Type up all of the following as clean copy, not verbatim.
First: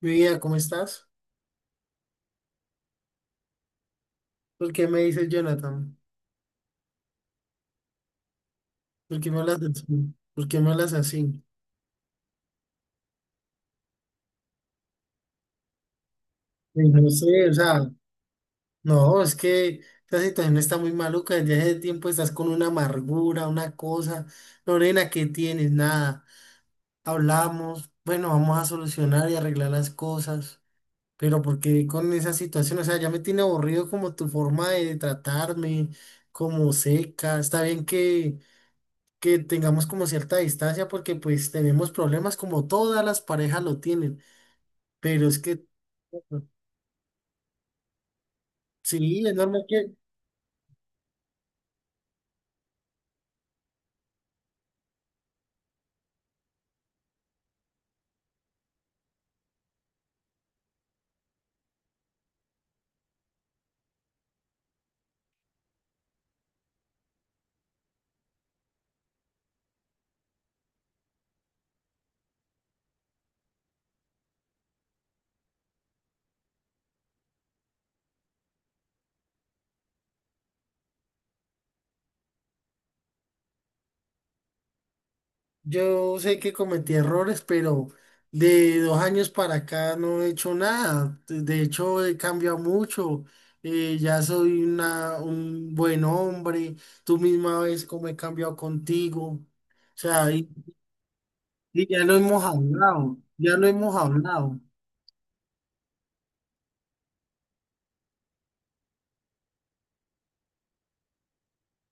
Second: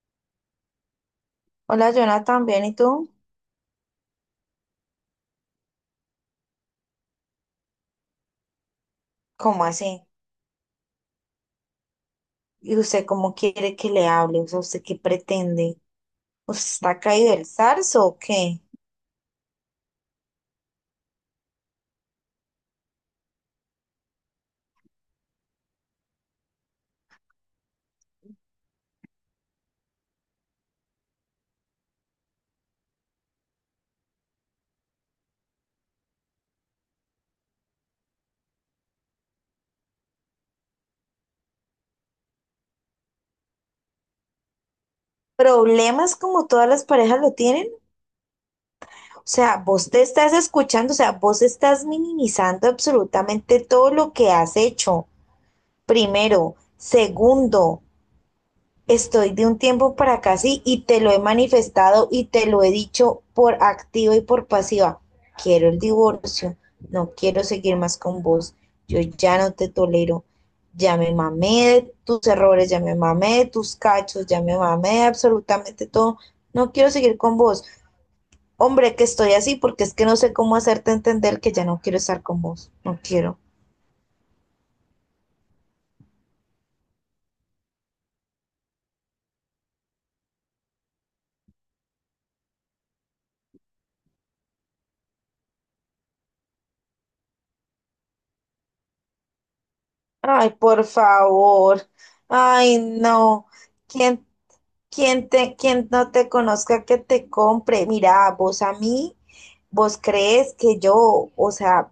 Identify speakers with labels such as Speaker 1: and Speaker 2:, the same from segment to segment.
Speaker 1: Mi vida, ¿cómo estás?
Speaker 2: Hola, Jonathan, bien, ¿y tú?
Speaker 1: ¿Por qué me dices Jonathan? ¿Por qué me hablas
Speaker 2: ¿Cómo
Speaker 1: así?
Speaker 2: así?
Speaker 1: ¿Por qué me hablas así?
Speaker 2: ¿Y usted cómo quiere que le hable? O sea, ¿usted qué pretende? ¿Usted
Speaker 1: Y
Speaker 2: está
Speaker 1: no
Speaker 2: caído del
Speaker 1: sé, o sea,
Speaker 2: zarzo o qué?
Speaker 1: no, es que esta situación está muy maluca. Desde hace tiempo estás con una amargura, una cosa. Lorena, ¿qué tienes? Nada. Hablamos, bueno, vamos a solucionar y arreglar las cosas. Pero ¿por qué con esa situación? O sea, ya me tiene aburrido como tu forma de tratarme, como seca. Está bien que tengamos como cierta distancia porque pues tenemos problemas como todas las parejas lo tienen, pero es que
Speaker 2: ¿Problemas como todas las parejas lo tienen?
Speaker 1: sí,
Speaker 2: O
Speaker 1: es
Speaker 2: sea,
Speaker 1: normal que
Speaker 2: vos te estás escuchando, o sea, vos estás minimizando absolutamente todo lo que has hecho. Primero. Segundo, estoy de un tiempo para acá, sí, y te lo he manifestado y te lo he dicho por activa y por pasiva. Quiero el divorcio, no quiero seguir más con vos, yo ya no te tolero, ya me mamé de tus errores, ya me mamé de tus cachos, ya me mamé de absolutamente todo, no quiero seguir con vos. Hombre, que estoy así porque es que no sé cómo hacerte entender que ya no quiero estar con vos, no quiero.
Speaker 1: yo sé que cometí errores, pero de 2 años para acá no he hecho nada, de hecho he cambiado mucho, ya soy un buen hombre, tú misma ves cómo he cambiado contigo, o sea, y,
Speaker 2: Ay, por favor,
Speaker 1: y ya lo hemos
Speaker 2: ay,
Speaker 1: hablado,
Speaker 2: no,
Speaker 1: ya lo hemos
Speaker 2: ¿quién
Speaker 1: hablado,
Speaker 2: Quien te, quien no te conozca, que te compre. Mira, vos a mí, vos crees que yo, o sea,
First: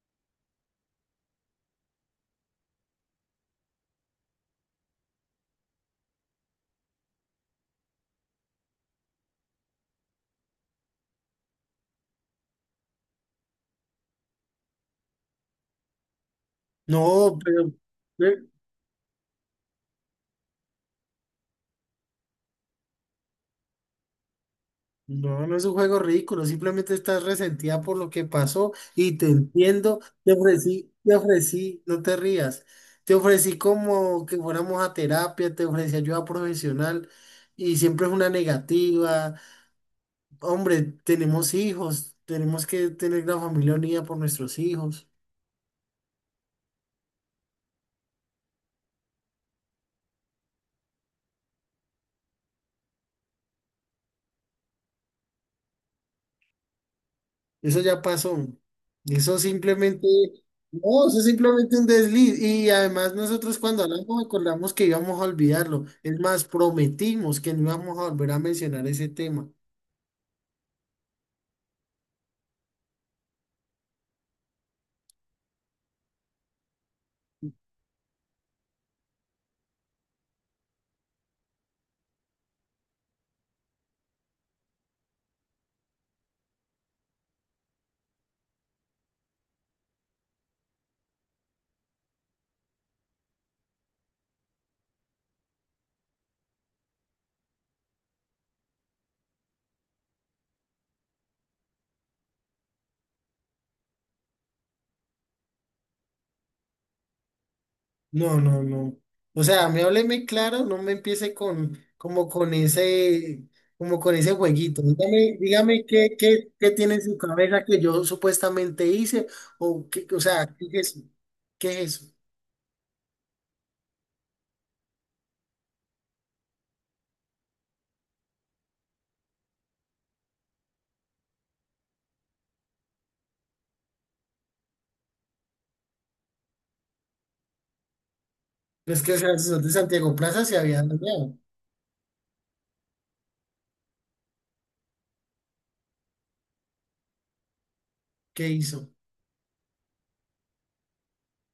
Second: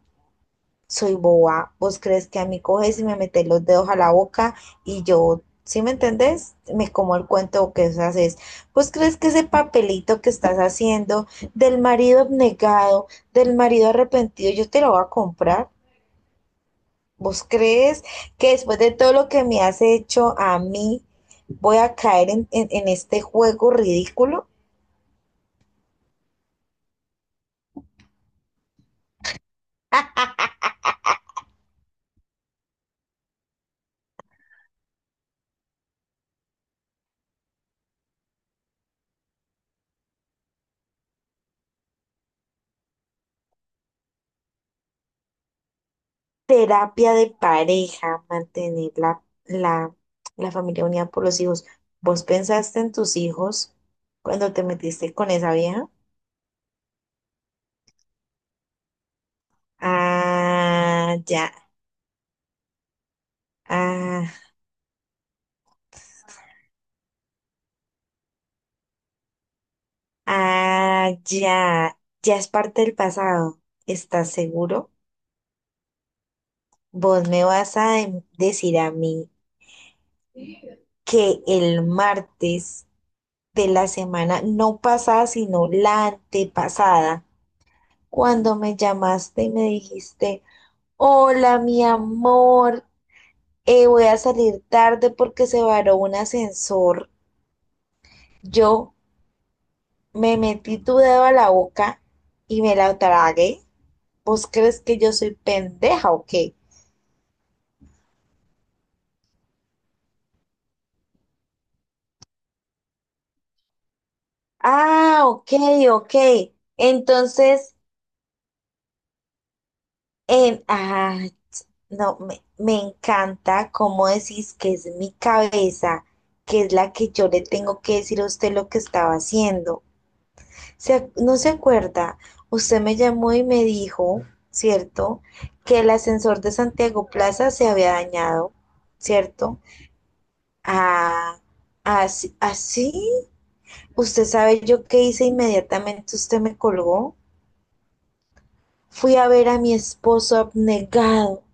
Speaker 2: soy boba. Vos crees que a mí coges y me metes los dedos a la boca y yo, ¿sí me entendés? Me como el cuento que vos haces. Vos crees que ese papelito que estás haciendo del marido abnegado, del marido arrepentido, yo te lo voy a comprar.
Speaker 1: no,
Speaker 2: ¿Vos
Speaker 1: pero...
Speaker 2: crees que después de todo lo que me has hecho a mí, voy a caer en este juego ridículo?
Speaker 1: No, no es un juego ridículo, simplemente estás resentida por lo que pasó y te entiendo, te ofrecí, no te rías, te ofrecí como que fuéramos a terapia, te ofrecí ayuda profesional y siempre es una negativa. Hombre, tenemos hijos, tenemos que tener la familia unida por nuestros hijos.
Speaker 2: Terapia de pareja, mantener la familia unida por los hijos. ¿Vos pensaste en tus hijos cuando te metiste con esa vieja?
Speaker 1: Eso ya pasó. Eso simplemente, no,
Speaker 2: Ah,
Speaker 1: eso es
Speaker 2: ya,
Speaker 1: simplemente un desliz. Y además nosotros cuando hablamos
Speaker 2: ah,
Speaker 1: acordamos que íbamos a olvidarlo. Es más, prometimos que no íbamos a volver a mencionar ese tema.
Speaker 2: ah, ya, ya es parte del pasado. ¿Estás seguro? Vos me vas a decir a mí que el martes de la semana, no pasada, sino la antepasada, cuando me llamaste y me dijiste... Hola, mi amor. Voy a salir tarde porque se varó un ascensor. Yo me metí tu dedo a la boca y me la tragué. ¿Vos crees que yo soy pendeja o qué?
Speaker 1: No, no, no. O sea, me hábleme claro, no me empiece con, como con ese jueguito.
Speaker 2: Ah,
Speaker 1: Dígame,
Speaker 2: ok,
Speaker 1: dígame
Speaker 2: ok.
Speaker 1: qué tiene en su cabeza
Speaker 2: Entonces,
Speaker 1: que yo supuestamente hice, o qué, o sea,
Speaker 2: en...
Speaker 1: ¿qué es eso?
Speaker 2: Ah,
Speaker 1: ¿Qué es eso?
Speaker 2: no, me encanta cómo decís que es mi cabeza, que es la que yo le tengo que decir a usted lo que estaba haciendo. Se ¿No se acuerda? Usted me llamó y me dijo, ¿cierto? Que el ascensor de Santiago Plaza se había dañado,
Speaker 1: Es que o sea, el
Speaker 2: ¿cierto?
Speaker 1: señor de Santiago Plaza se había dañado.
Speaker 2: Ah, así, así. Usted sabe yo qué hice inmediatamente, usted me colgó.
Speaker 1: ¿Qué hizo?
Speaker 2: Fui a ver a mi esposo abnegado.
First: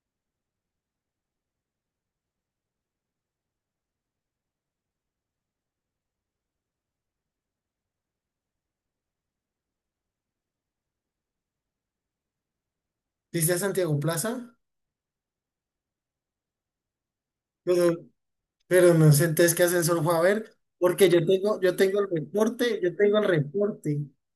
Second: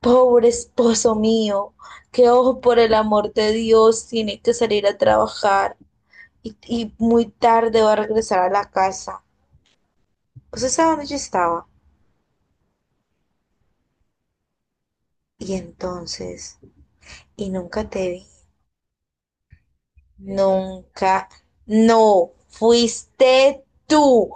Speaker 2: Pobre esposo mío, que ojo por el amor de Dios, tiene que salir a trabajar y muy tarde va a regresar a la casa. ¿Usted sabe dónde yo estaba?
Speaker 1: Dice a Santiago Plaza,
Speaker 2: Y entonces, y nunca
Speaker 1: pero,
Speaker 2: te vi,
Speaker 1: pero no sé entonces qué ascensor fue a ver, porque yo
Speaker 2: nunca,
Speaker 1: tengo, yo tengo el
Speaker 2: no,
Speaker 1: reporte, yo tengo el reporte,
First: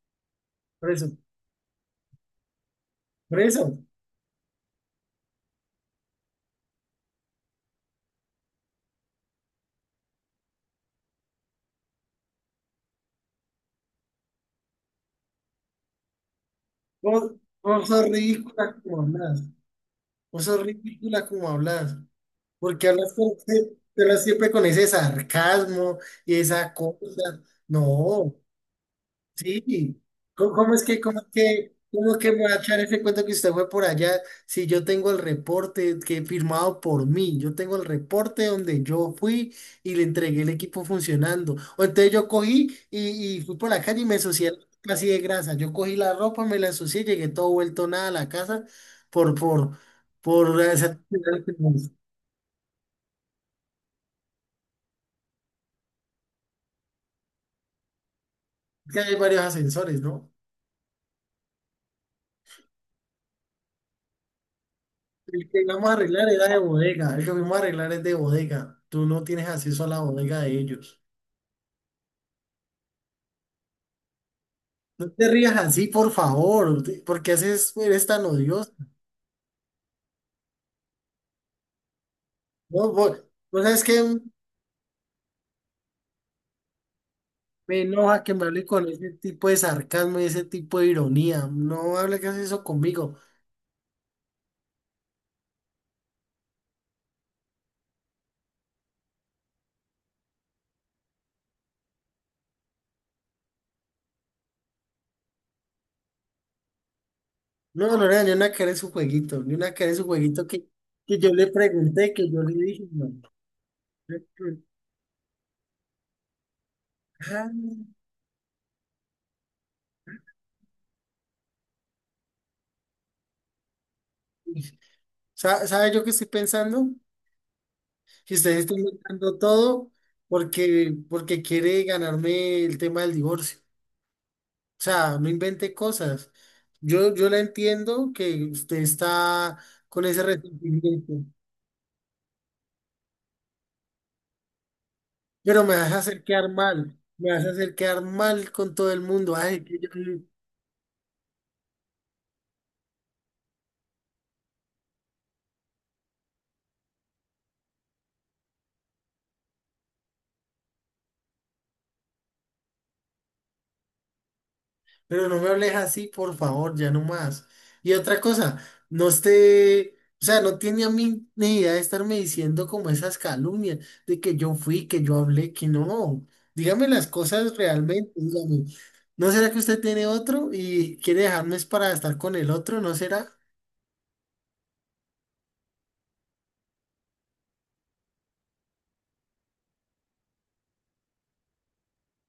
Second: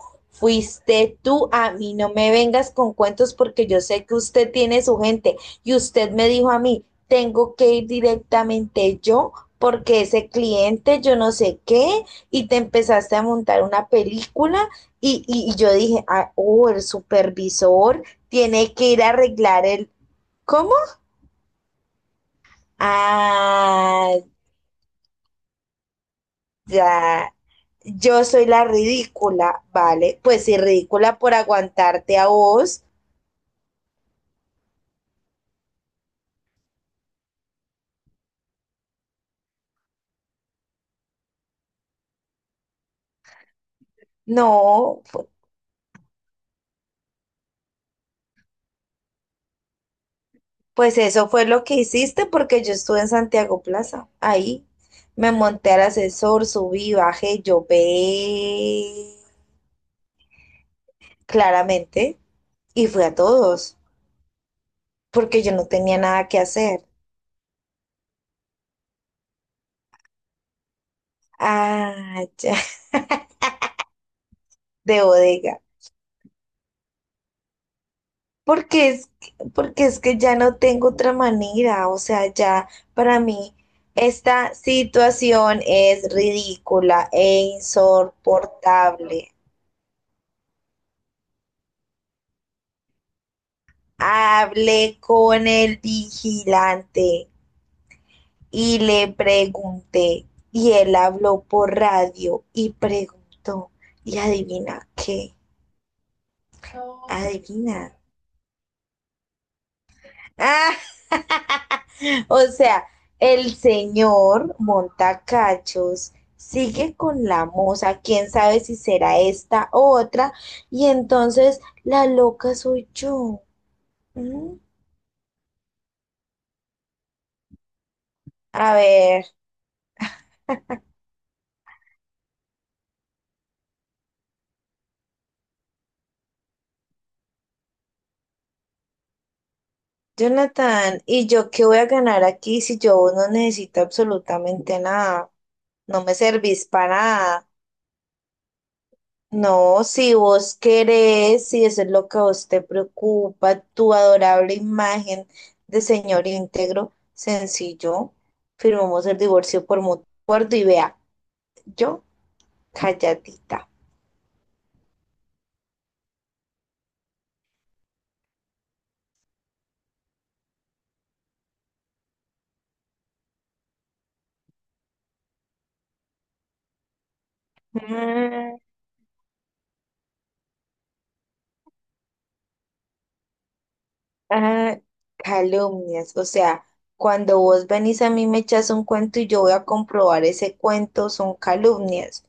Speaker 1: por eso,
Speaker 2: fuiste tú, a mí no me vengas con cuentos
Speaker 1: por
Speaker 2: porque
Speaker 1: eso,
Speaker 2: yo sé que usted tiene su gente y usted me dijo a mí, tengo que ir directamente yo porque ese cliente yo no sé qué y te empezaste a montar una película y yo dije, ah, oh, el
Speaker 1: vos, vos
Speaker 2: supervisor
Speaker 1: sos ridícula
Speaker 2: tiene que
Speaker 1: como
Speaker 2: ir a
Speaker 1: hablas,
Speaker 2: arreglar el...
Speaker 1: vos sos
Speaker 2: ¿Cómo?
Speaker 1: ridícula como hablas, porque te
Speaker 2: Ah,
Speaker 1: hablas siempre con ese sarcasmo y esa
Speaker 2: ya,
Speaker 1: cosa,
Speaker 2: yo
Speaker 1: no,
Speaker 2: soy la ridícula,
Speaker 1: sí,
Speaker 2: ¿vale? Pues
Speaker 1: ¿cómo,
Speaker 2: si
Speaker 1: cómo es que,
Speaker 2: ridícula
Speaker 1: cómo es
Speaker 2: por
Speaker 1: que, cómo es
Speaker 2: aguantarte a
Speaker 1: que me va a echar
Speaker 2: vos,
Speaker 1: ese cuento que usted fue por allá si yo tengo el reporte que firmado por mí? Yo tengo el reporte donde yo fui y le entregué el equipo funcionando. O entonces yo cogí y fui por la calle y me ensucié la ropa
Speaker 2: no,
Speaker 1: así de grasa. Yo cogí la ropa, me la ensucié, llegué todo vuelto nada a la casa por, por, por,
Speaker 2: pues
Speaker 1: esa-
Speaker 2: eso fue lo que
Speaker 1: es
Speaker 2: hiciste porque yo estuve en Santiago Plaza, ahí. Me monté al ascensor, subí, bajé,
Speaker 1: Que
Speaker 2: llové
Speaker 1: hay varios ascensores, ¿no?
Speaker 2: claramente y fui a todos porque
Speaker 1: El
Speaker 2: yo
Speaker 1: que
Speaker 2: no
Speaker 1: íbamos a
Speaker 2: tenía
Speaker 1: arreglar
Speaker 2: nada que
Speaker 1: era de
Speaker 2: hacer.
Speaker 1: bodega, el que fuimos a arreglar es de bodega. Tú no tienes acceso a la bodega de ellos.
Speaker 2: Ah, ya, de
Speaker 1: No te rías
Speaker 2: bodega.
Speaker 1: así, por favor, eres tan odioso.
Speaker 2: Porque es, porque es que ya no tengo otra manera, o sea, ya
Speaker 1: No,
Speaker 2: para
Speaker 1: vos,
Speaker 2: mí
Speaker 1: vos sabes que
Speaker 2: esta situación es ridícula e
Speaker 1: me enoja que me hable con ese
Speaker 2: insoportable.
Speaker 1: tipo de sarcasmo y ese tipo de ironía. No hable que haces eso conmigo.
Speaker 2: Hablé con el vigilante y le pregunté, y él habló por radio y preguntó, y adivina qué, adivina.
Speaker 1: No, Lorena, yo no, ni una que su jueguito, ni una que su jueguito que yo le pregunté, que
Speaker 2: O
Speaker 1: yo le
Speaker 2: sea,
Speaker 1: dije, no.
Speaker 2: el
Speaker 1: No,
Speaker 2: señor
Speaker 1: no.
Speaker 2: Montacachos sigue con la
Speaker 1: Ah,
Speaker 2: moza, quién sabe si será esta o otra, y entonces la loca soy yo. ¿Mm?
Speaker 1: ¿sabe yo qué estoy pensando? Si ustedes
Speaker 2: A
Speaker 1: están
Speaker 2: ver,
Speaker 1: logrando todo porque quiere ganarme el tema del divorcio. O sea, no invente cosas. Yo la entiendo que usted está con ese
Speaker 2: Jonathan,
Speaker 1: resentimiento,
Speaker 2: ¿y yo qué voy a ganar aquí si yo no necesito absolutamente nada?
Speaker 1: pero me vas a
Speaker 2: No me
Speaker 1: hacer quedar
Speaker 2: servís para
Speaker 1: mal. Me vas
Speaker 2: nada.
Speaker 1: a hacer quedar mal con todo el mundo. Ay, que
Speaker 2: No,
Speaker 1: yo,
Speaker 2: si
Speaker 1: no.
Speaker 2: vos querés, si eso es lo que a vos te preocupa, tu adorable imagen de señor íntegro, sencillo, firmamos el divorcio por mutuo acuerdo y vea, yo calladita.
Speaker 1: Pero no me hables así, por favor, ya no más. Y otra cosa, no esté, o sea, no tiene a mí ni idea de estarme diciendo como esas calumnias de que yo fui, que yo hablé, que no. Dígame las cosas realmente,
Speaker 2: Mm,
Speaker 1: dígame. ¿No será que usted tiene otro y quiere dejarme es para estar con el otro? ¿No será?
Speaker 2: ah, calumnias, o sea, cuando vos venís a mí me echas un cuento y yo voy a comprobar ese cuento, son calumnias.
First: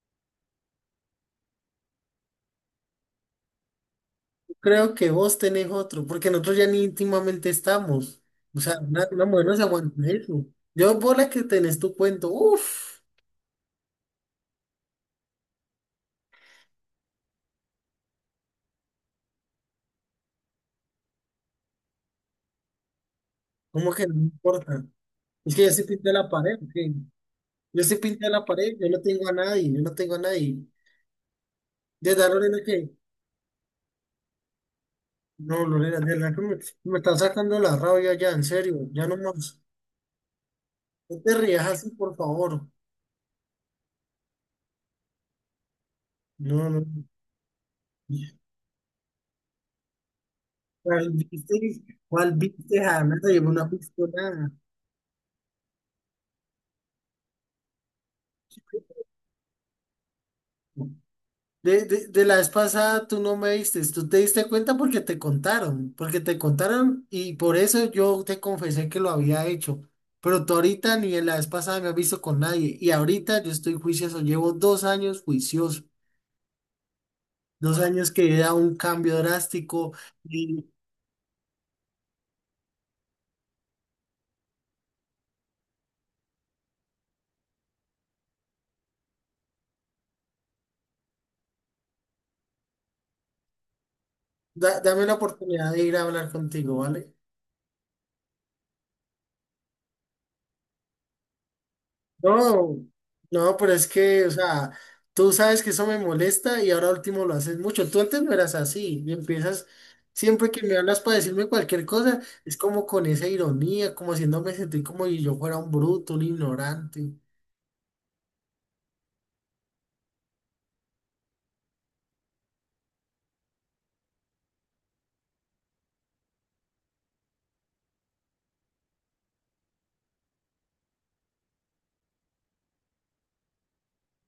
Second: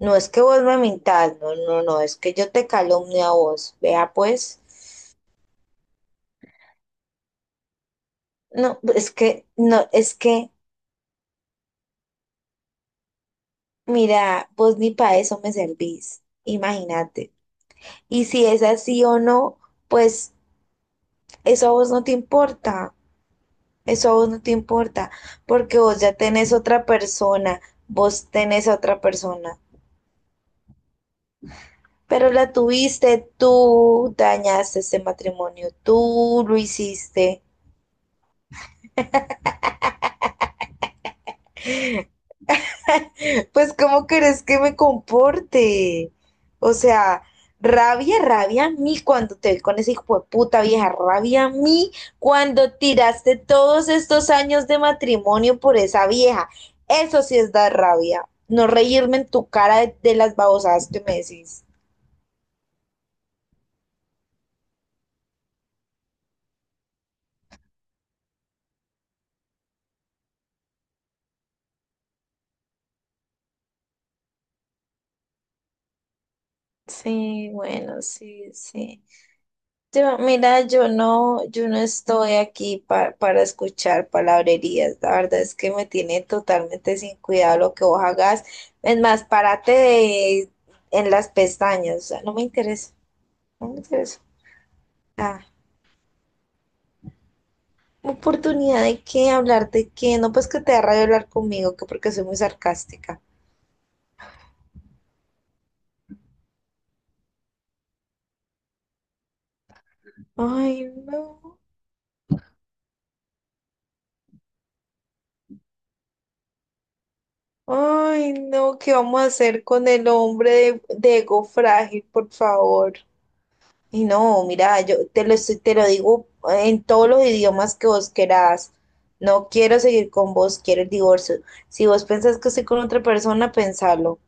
Speaker 2: No es que vos me mintas, no, no, no, es que yo te calumnio a vos, vea pues.
Speaker 1: Creo que vos tenés otro, porque nosotros ya ni íntimamente estamos. O sea,
Speaker 2: No,
Speaker 1: una,
Speaker 2: es
Speaker 1: una mujer
Speaker 2: que,
Speaker 1: no se
Speaker 2: no,
Speaker 1: aguanta
Speaker 2: es
Speaker 1: eso.
Speaker 2: que.
Speaker 1: Yo por la que tenés tu cuento, uff,
Speaker 2: Mira, vos ni para eso me servís, imagínate. Y si es así o no, pues eso a vos no te importa,
Speaker 1: como que
Speaker 2: eso
Speaker 1: no
Speaker 2: a vos no te
Speaker 1: importa.
Speaker 2: importa,
Speaker 1: Es que yo
Speaker 2: porque
Speaker 1: sí
Speaker 2: vos
Speaker 1: pinté
Speaker 2: ya
Speaker 1: la
Speaker 2: tenés
Speaker 1: pared,
Speaker 2: otra
Speaker 1: ¿ok?
Speaker 2: persona,
Speaker 1: Yo sí
Speaker 2: vos
Speaker 1: pinté la
Speaker 2: tenés a
Speaker 1: pared, yo
Speaker 2: otra
Speaker 1: no tengo a
Speaker 2: persona,
Speaker 1: nadie, yo no tengo a nadie. Desde a
Speaker 2: pero la
Speaker 1: Lorena que,
Speaker 2: tuviste, tú dañaste ese
Speaker 1: no,
Speaker 2: matrimonio,
Speaker 1: Lorena, de verdad que
Speaker 2: tú lo
Speaker 1: me está
Speaker 2: hiciste.
Speaker 1: sacando la rabia ya, en serio, ya no más. No te rías así, por favor.
Speaker 2: Pues, ¿cómo querés que me comporte?
Speaker 1: No,
Speaker 2: O
Speaker 1: no.
Speaker 2: sea, rabia, rabia a mí cuando te vi con ese hijo de puta vieja,
Speaker 1: ¿Cuál
Speaker 2: rabia a
Speaker 1: viste?
Speaker 2: mí
Speaker 1: ¿Cuál
Speaker 2: cuando
Speaker 1: viste? Jamás
Speaker 2: tiraste
Speaker 1: yo no he
Speaker 2: todos
Speaker 1: visto
Speaker 2: estos
Speaker 1: nada.
Speaker 2: años de matrimonio por esa vieja. Eso sí es dar rabia. No reírme en tu cara de, las babosadas que me decís.
Speaker 1: De la vez pasada tú no me diste, tú te diste cuenta porque te contaron y por eso yo te confesé que lo había hecho. Pero tú ahorita ni en la vez pasada me has visto con nadie y ahorita yo estoy juicioso, llevo 2 años juicioso,
Speaker 2: Sí,
Speaker 1: dos
Speaker 2: bueno,
Speaker 1: años que he
Speaker 2: sí,
Speaker 1: dado un
Speaker 2: sí.
Speaker 1: cambio drástico
Speaker 2: Yo, mira,
Speaker 1: y
Speaker 2: yo no, yo no estoy aquí para escuchar palabrerías. La verdad es que me tiene totalmente sin cuidado lo que vos hagas. Es más, en las pestañas. O sea, no me interesa. No me interesa.
Speaker 1: dame la
Speaker 2: Ah,
Speaker 1: oportunidad de ir a hablar contigo, ¿vale?
Speaker 2: oportunidad de qué, hablar de qué. No, pues que te da rabia hablar conmigo, que porque soy muy
Speaker 1: No,
Speaker 2: sarcástica.
Speaker 1: no, pero es que, o sea, tú sabes que eso me molesta y ahora último lo haces mucho. Tú antes no eras así y empiezas, siempre que me
Speaker 2: Ay,
Speaker 1: hablas para decirme
Speaker 2: no.
Speaker 1: cualquier cosa, es como con esa ironía, como haciéndome sentir como si yo fuera un bruto, un ignorante.
Speaker 2: Ay, no. ¿Qué vamos a hacer con el hombre de ego frágil, por favor? Y no, mira, yo te lo, te lo digo en todos los idiomas que vos querás. No quiero seguir con vos, quiero el divorcio. Si vos pensás que estoy con otra persona, pensalo.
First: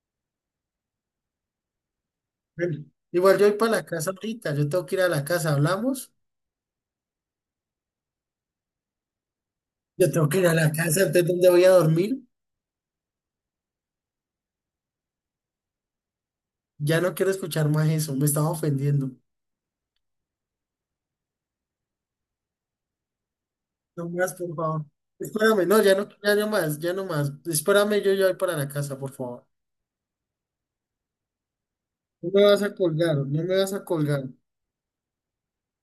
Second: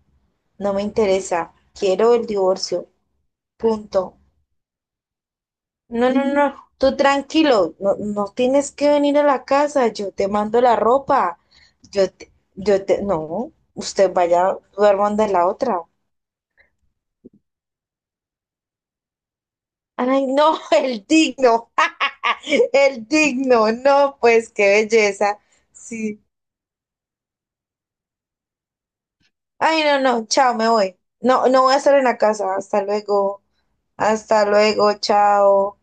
Speaker 2: No me interesa. Quiero el
Speaker 1: Bueno,
Speaker 2: divorcio.
Speaker 1: igual yo voy para la casa
Speaker 2: Punto.
Speaker 1: ahorita, yo tengo que ir a la casa,
Speaker 2: No,
Speaker 1: ¿hablamos?
Speaker 2: no, no. Tú tranquilo. No, no tienes que venir a la casa.
Speaker 1: Yo
Speaker 2: Yo te
Speaker 1: tengo que ir a
Speaker 2: mando
Speaker 1: la
Speaker 2: la
Speaker 1: casa, entonces
Speaker 2: ropa.
Speaker 1: ¿dónde voy a dormir?
Speaker 2: No. Usted vaya, duerman de la otra.
Speaker 1: Ya no quiero escuchar más eso, me estaba ofendiendo.
Speaker 2: Ay, no, el digno, el digno,
Speaker 1: No
Speaker 2: no,
Speaker 1: más,
Speaker 2: pues
Speaker 1: por
Speaker 2: qué
Speaker 1: favor.
Speaker 2: belleza.
Speaker 1: Espérame, no, ya no,
Speaker 2: Sí.
Speaker 1: ya no más, ya no más. Espérame, yo ya voy para la casa, por favor.
Speaker 2: Ay, no, no, chao, me voy. No, no voy a estar en la
Speaker 1: No me
Speaker 2: casa.
Speaker 1: vas a colgar, no me vas a colgar.
Speaker 2: Hasta luego, chao.